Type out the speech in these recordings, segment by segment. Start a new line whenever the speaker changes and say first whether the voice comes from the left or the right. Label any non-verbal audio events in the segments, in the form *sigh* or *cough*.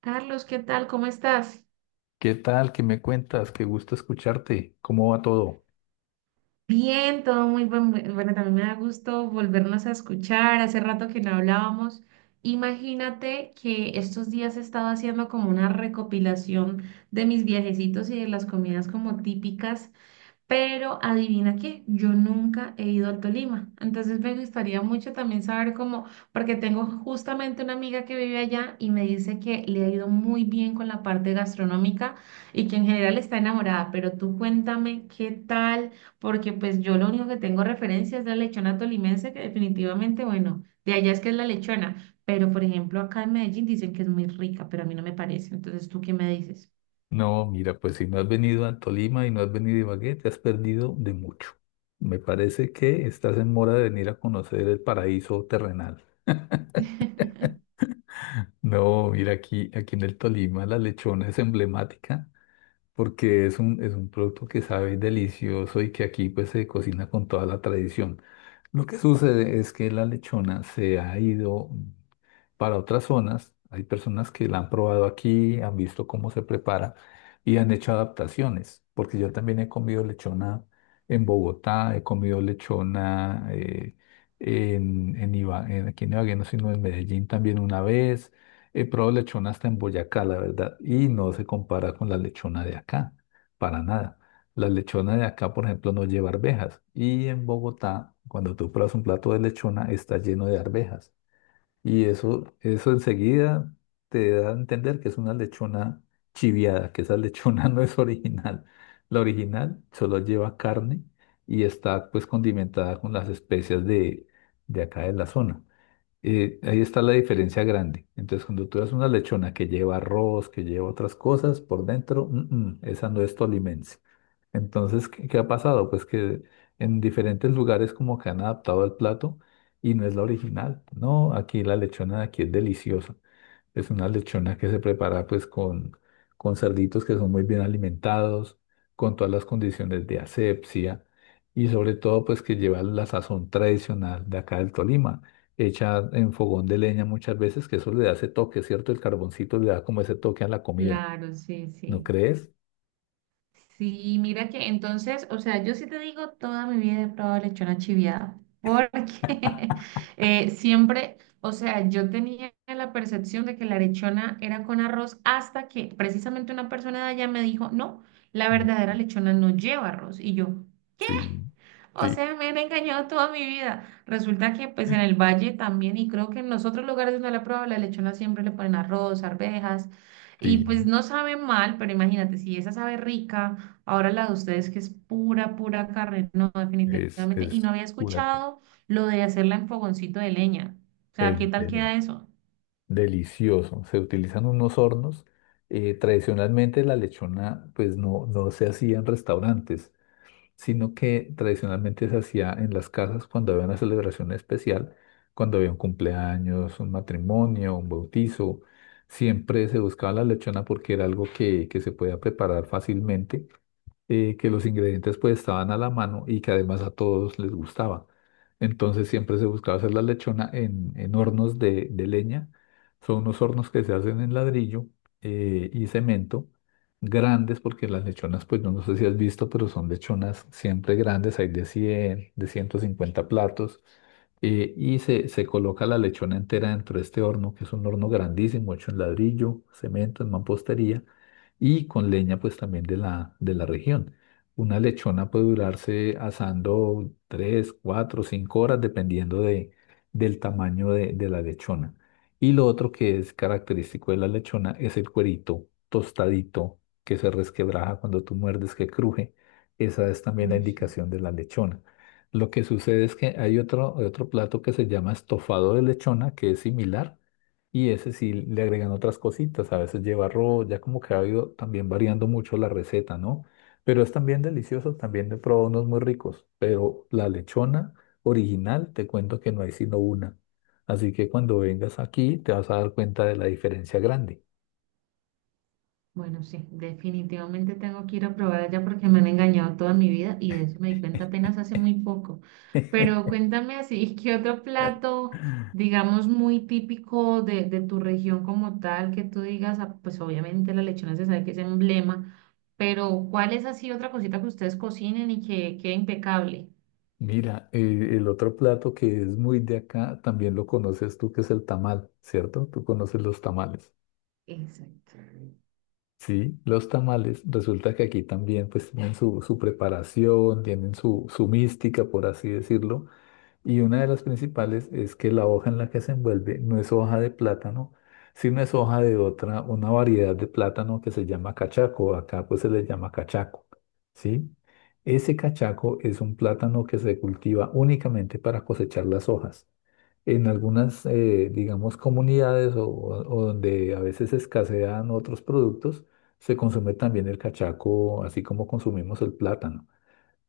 right: Carlos, ¿qué tal? ¿Cómo estás?
left: ¿Qué tal? ¿Qué me cuentas? Qué gusto escucharte. ¿Cómo va todo?
right: Bien, todo muy bueno, también me da gusto volvernos a escuchar. Hace rato que no hablábamos. Imagínate que estos días he estado haciendo como una recopilación de mis viajecitos y de las comidas como típicas. Pero adivina qué, yo nunca he ido al Tolima. Entonces me gustaría mucho también saber cómo, porque tengo justamente una amiga que vive allá y me dice que le ha ido muy bien con la parte gastronómica y que en general está enamorada. Pero tú cuéntame qué tal, porque pues yo lo único que tengo referencia es la lechona tolimense, que definitivamente, bueno, de allá es que es la lechona. Pero por ejemplo, acá en Medellín dicen que es muy rica, pero a mí no me parece. Entonces, ¿tú qué me dices?
left: No, mira, pues si no has venido a Tolima y no has venido a Ibagué, te has perdido de mucho. Me parece que estás en mora de venir a conocer el paraíso terrenal.
right: *laughs*
left: No, mira, aquí en el Tolima la lechona es emblemática porque es un producto que sabe delicioso y que aquí pues se cocina con toda la tradición. Lo que sucede es que la lechona se ha ido para otras zonas. Hay personas que la han probado aquí, han visto cómo se prepara y han hecho adaptaciones, porque yo también he comido lechona en Bogotá, he comido lechona aquí en Ibagué, no, sino en Medellín también una vez. He probado lechona hasta en Boyacá, la verdad, y no se compara con la lechona de acá, para nada. La lechona de acá, por ejemplo, no lleva arvejas. Y en Bogotá, cuando tú pruebas un plato de lechona, está lleno de arvejas. Y eso enseguida te da a entender que es una lechona chiviada, que esa lechona *laughs* no es original. La original solo lleva carne y está pues condimentada con las especias de acá de la zona. Ahí está la diferencia grande. Entonces, cuando tú das una lechona que lleva arroz, que lleva otras cosas por dentro, esa no es tolimense. Entonces, ¿qué ha pasado? Pues que en diferentes lugares como que han adaptado el plato y no es la original. No, aquí la lechona de aquí es deliciosa. Es una lechona que se prepara pues con cerditos que son muy bien alimentados, con todas las condiciones de asepsia y sobre todo pues que lleva la sazón tradicional de acá del Tolima, hecha en fogón de leña muchas veces, que eso le da ese toque, ¿cierto? El carboncito le da como ese toque a la comida,
right: Claro, sí,
left: ¿no
right: sí.
left: crees?
right: Sí, mira que entonces, o sea, yo sí te digo, toda mi vida he probado lechona chiviada, porque *laughs* siempre, o sea, yo tenía la percepción de que la lechona era con arroz hasta que precisamente una persona de allá me dijo, no, la verdadera lechona no lleva arroz. Y yo,
left: Sí,
right: o
left: sí,
right: sea, me han engañado toda mi vida. Resulta que pues en el valle también y creo que en los otros lugares donde la prueba la lechona siempre le ponen arroz, arvejas y
left: sí.
right: pues no sabe mal, pero imagínate, si esa sabe rica, ahora la de ustedes que es pura, pura carne, no,
left: Es,
right: definitivamente. Y no
left: es
right: había
left: una, ca-
right: escuchado lo de hacerla en fogoncito de leña. O sea, ¿qué
left: es
right: tal queda
left: delicioso.
right: eso?
left: Delicioso. Se utilizan unos hornos. Tradicionalmente la lechona pues no se hacía en restaurantes, sino que tradicionalmente se hacía en las casas cuando había una celebración especial, cuando había un cumpleaños, un matrimonio, un bautizo. Siempre se buscaba la lechona porque era algo que se podía preparar fácilmente, que los ingredientes pues estaban a la mano y que además a todos les gustaba. Entonces siempre se buscaba hacer la lechona en hornos de leña. Son unos hornos que se hacen en ladrillo y cemento, grandes porque las lechonas, pues no sé si has visto, pero son lechonas siempre grandes, hay de 100 de 150 platos. Y se coloca la lechona entera dentro de este horno, que es un horno grandísimo, hecho en ladrillo, cemento, en mampostería y con leña pues también de la región. Una lechona puede durarse asando 3 4 5 horas dependiendo del tamaño de la lechona. Y lo otro que es característico de la lechona es el cuerito tostadito que se resquebraja cuando tú muerdes, que cruje. Esa es también la
right: Uy, sí.
left: indicación de la lechona. Lo que sucede es que hay otro plato que se llama estofado de lechona, que es similar, y ese sí le agregan otras cositas, a veces lleva arroz, ya como que ha ido también variando mucho la receta, ¿no? Pero es también delicioso, también he probado unos muy ricos, pero la lechona original, te cuento que no hay sino una. Así que cuando vengas aquí te vas a dar cuenta de la diferencia grande.
right: Bueno, sí, definitivamente tengo que ir a probar allá porque me han engañado toda mi vida y de eso me di cuenta apenas hace muy poco. Pero
left: *laughs*
right: cuéntame así, *laughs* ¿qué otro plato, digamos, muy típico de tu región como tal, que tú digas, ah, pues obviamente la lechona se sabe que es emblema, pero ¿cuál es así otra cosita que ustedes cocinen y que quede impecable?
left: Mira, el otro plato que es muy de acá, también lo conoces tú, que es el tamal, ¿cierto? Tú conoces los tamales.
right: Exacto.
left: Sí, los tamales, resulta que aquí también pues tienen su preparación, tienen su mística, por así decirlo, y una de las principales es que la hoja en la que se envuelve no es hoja de plátano, sino es hoja de otra, una variedad de plátano que se llama cachaco, acá pues se le llama cachaco, ¿sí? Ese cachaco es un plátano que se cultiva únicamente para cosechar las hojas en algunas, digamos, comunidades o donde a veces escasean otros productos, se consume también el cachaco, así como consumimos el plátano.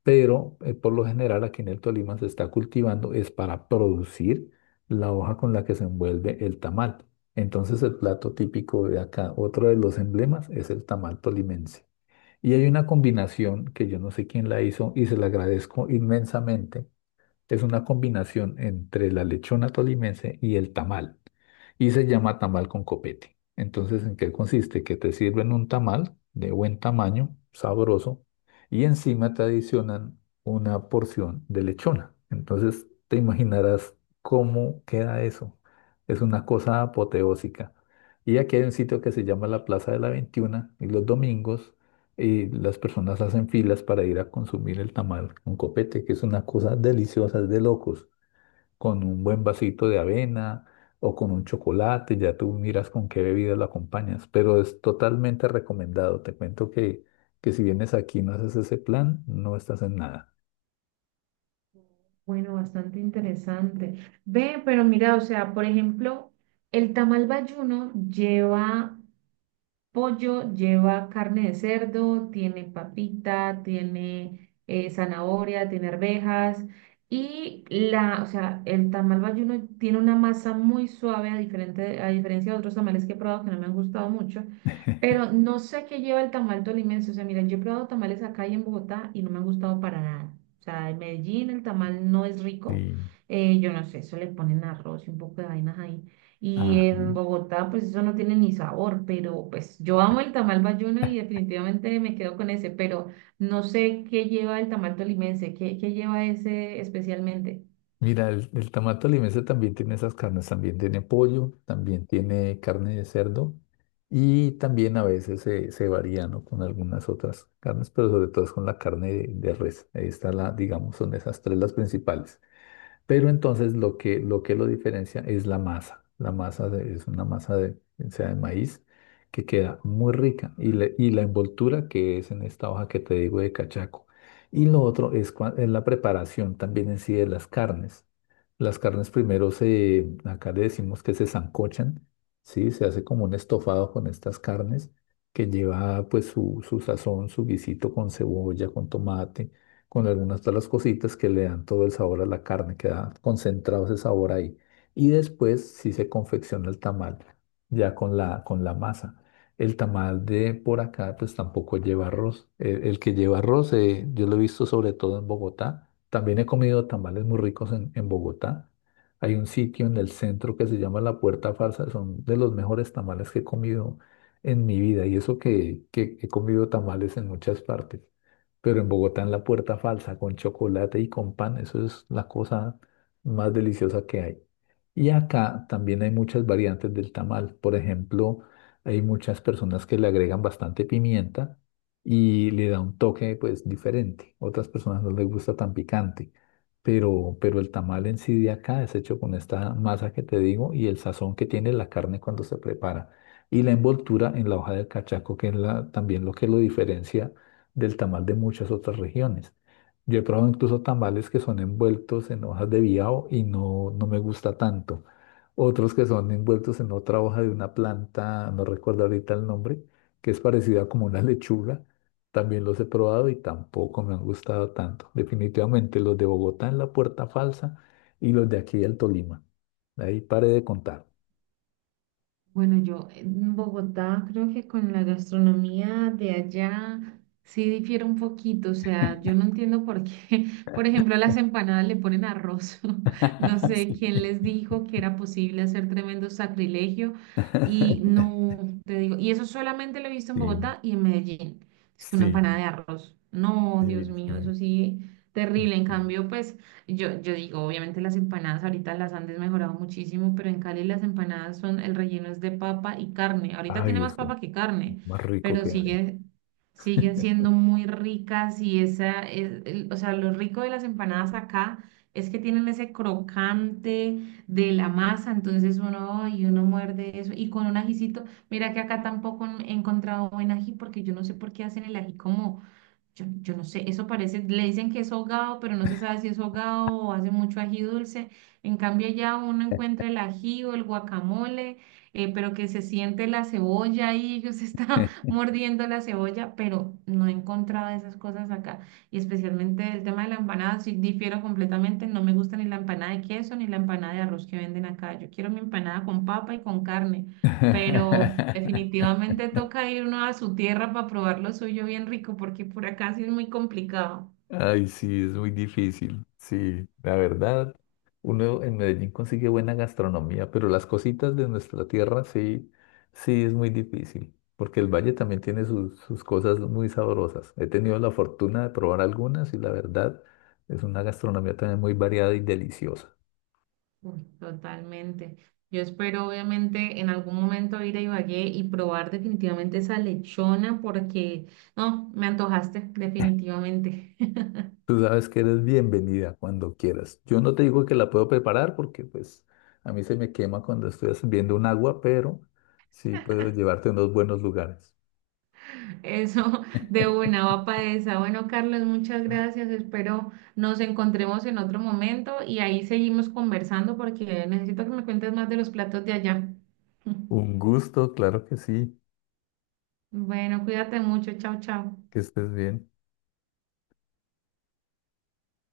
left: Pero por lo general aquí en el Tolima se está cultivando, es para producir la hoja con la que se envuelve el tamal. Entonces el plato típico de acá, otro de los emblemas, es el tamal tolimense. Y hay una combinación que yo no sé quién la hizo y se la agradezco inmensamente, es una combinación entre la lechona tolimense y el tamal. Y se llama tamal con copete. Entonces, ¿en qué consiste? Que te sirven un tamal de buen tamaño, sabroso, y encima te adicionan una porción de lechona. Entonces, te imaginarás cómo queda eso. Es una cosa apoteósica. Y aquí hay un sitio que se llama la Plaza de la 21, y los domingos y las personas hacen filas para ir a consumir el tamal con copete, que es una cosa deliciosa, es de locos, con un buen vasito de avena o con un chocolate, ya tú miras con qué bebida lo acompañas, pero es totalmente recomendado. Te cuento que si vienes aquí y no haces ese plan, no estás en nada.
right: Bueno, bastante interesante. Ve, pero mira, o sea, por ejemplo, el tamal bayuno lleva pollo, lleva carne de cerdo, tiene papita, tiene zanahoria, tiene arvejas y la, o sea, el tamal bayuno tiene una masa muy suave a diferente, a diferencia de otros tamales que he probado que no me han gustado mucho, pero no sé qué lleva el tamal tolimense, o sea, mira, yo he probado tamales acá y en Bogotá y no me han gustado para nada. O sea, en Medellín el tamal no es rico.
left: Sí.
right: Yo no sé, eso le ponen arroz y un poco de vainas ahí. Y
left: Ah.
right: en Bogotá, pues eso no tiene ni sabor, pero pues yo amo el tamal bayuno y definitivamente me quedo con ese, pero no sé qué lleva el tamal tolimense, qué lleva ese especialmente.
left: Mira, el tamal tolimense también tiene esas carnes, también tiene pollo, también tiene carne de cerdo y también a veces se varía, ¿no?, con algunas otras carnes, pero sobre todo es con la carne de res. Ahí está la, digamos, son esas tres las principales. Pero entonces lo que lo diferencia es la masa. Es una masa de, o sea, de maíz que queda muy rica y la envoltura que es en esta hoja que te digo de cachaco. Y lo otro es la preparación también en sí de las carnes. Las carnes primero acá le decimos que se sancochan, ¿sí? Se hace como un estofado con estas carnes que lleva pues su sazón, su guisito con cebolla, con tomate, con algunas de las cositas que le dan todo el sabor a la carne, queda concentrado ese sabor ahí. Y después sí se confecciona el tamal, ya con la masa. El tamal de por acá, pues tampoco lleva arroz. El que lleva arroz, yo lo he visto sobre todo en Bogotá. También he comido tamales muy ricos en Bogotá. Hay un sitio en el centro que se llama La Puerta Falsa, son de los mejores tamales que he comido en mi vida. Y eso que he comido tamales en muchas partes. Pero en Bogotá, en la Puerta Falsa, con chocolate y con pan, eso es la cosa más deliciosa que hay. Y acá también hay muchas variantes del tamal. Por ejemplo, hay muchas personas que le agregan bastante pimienta y le da un toque pues diferente. Otras personas no les gusta tan picante. Pero el tamal en sí de acá es hecho con esta masa que te digo y el sazón que tiene la carne cuando se prepara. Y la envoltura en la hoja del cachaco, que también lo que lo diferencia del tamal de muchas otras regiones. Yo he probado incluso tamales que son envueltos en hojas de biao y no me gusta tanto. Otros que son envueltos en otra hoja de una planta, no recuerdo ahorita el nombre, que es parecida como una *laughs* lechuga. También los he probado y tampoco me han gustado tanto. Definitivamente los de Bogotá en la Puerta Falsa y los de aquí del Tolima. Ahí paré de contar.
right: Bueno, yo en Bogotá creo que con la gastronomía de allá sí difiere un poquito, o sea, yo no entiendo por qué, *laughs* por ejemplo, a las empanadas le ponen arroz, *laughs* no
left: *laughs*
right: sé
left: Sí,
right: quién les dijo que era posible hacer tremendo sacrilegio y
left: *laughs*
right: no, te digo, y eso solamente lo he visto en Bogotá y en Medellín, es que una
left: sí,
right: empanada de arroz, no, Dios
left: sí,
right: mío,
left: sí,
right: eso sí, terrible, en
left: sí.
right: cambio, pues yo digo, obviamente las empanadas ahorita las han desmejorado muchísimo, pero en Cali las empanadas son, el relleno es de papa y carne. Ahorita tiene
left: Ay,
right: más
left: eso
right: papa que carne,
left: más rico
right: pero
left: que hay.
right: sigue, siguen siendo muy ricas y esa es, el- o sea, lo rico de las empanadas acá es que tienen ese crocante de la masa, entonces uno, y uno muerde eso y con un ajicito, mira que acá tampoco he encontrado buen ají porque yo no sé por qué hacen el ají como yo no sé, eso parece, le dicen que es hogado, pero no se sabe si es hogado o hace mucho ají dulce. En cambio, ya uno encuentra el ají o el guacamole, pero que se siente la cebolla y ellos están *laughs* mordiendo la cebolla, pero no he encontrado esas cosas acá. Y especialmente el tema de la empanada, sí difiero completamente, no me gusta ni la empanada de queso ni la empanada de arroz que venden acá. Yo quiero mi empanada con papa y con carne pero
left: *laughs*
right: definitivamente toca ir uno a su tierra para probar lo suyo bien rico, porque por acá sí es muy complicado.
left: Ay, sí, es muy difícil. Sí, la verdad, uno en Medellín consigue buena gastronomía, pero las cositas de nuestra tierra sí, sí es muy difícil, porque el valle también tiene sus cosas muy sabrosas. He tenido la fortuna de probar algunas y la verdad es una gastronomía también muy variada y deliciosa.
right: Uy, totalmente. Yo espero obviamente en algún momento ir a Ibagué y probar definitivamente esa lechona, porque no, me antojaste, definitivamente. *laughs*
left: Tú sabes que eres bienvenida cuando quieras. Yo no te digo que la puedo preparar porque pues a mí se me quema cuando estoy sirviendo un agua, pero sí puedo llevarte a unos buenos lugares.
right: Eso de una va para esa. Bueno, Carlos, muchas gracias. Espero nos encontremos en otro momento y ahí seguimos conversando porque necesito que me cuentes más de los platos de allá. *laughs*
left: Un gusto, claro que sí,
right: Bueno, cuídate mucho. Chao, chao.
left: que estés bien.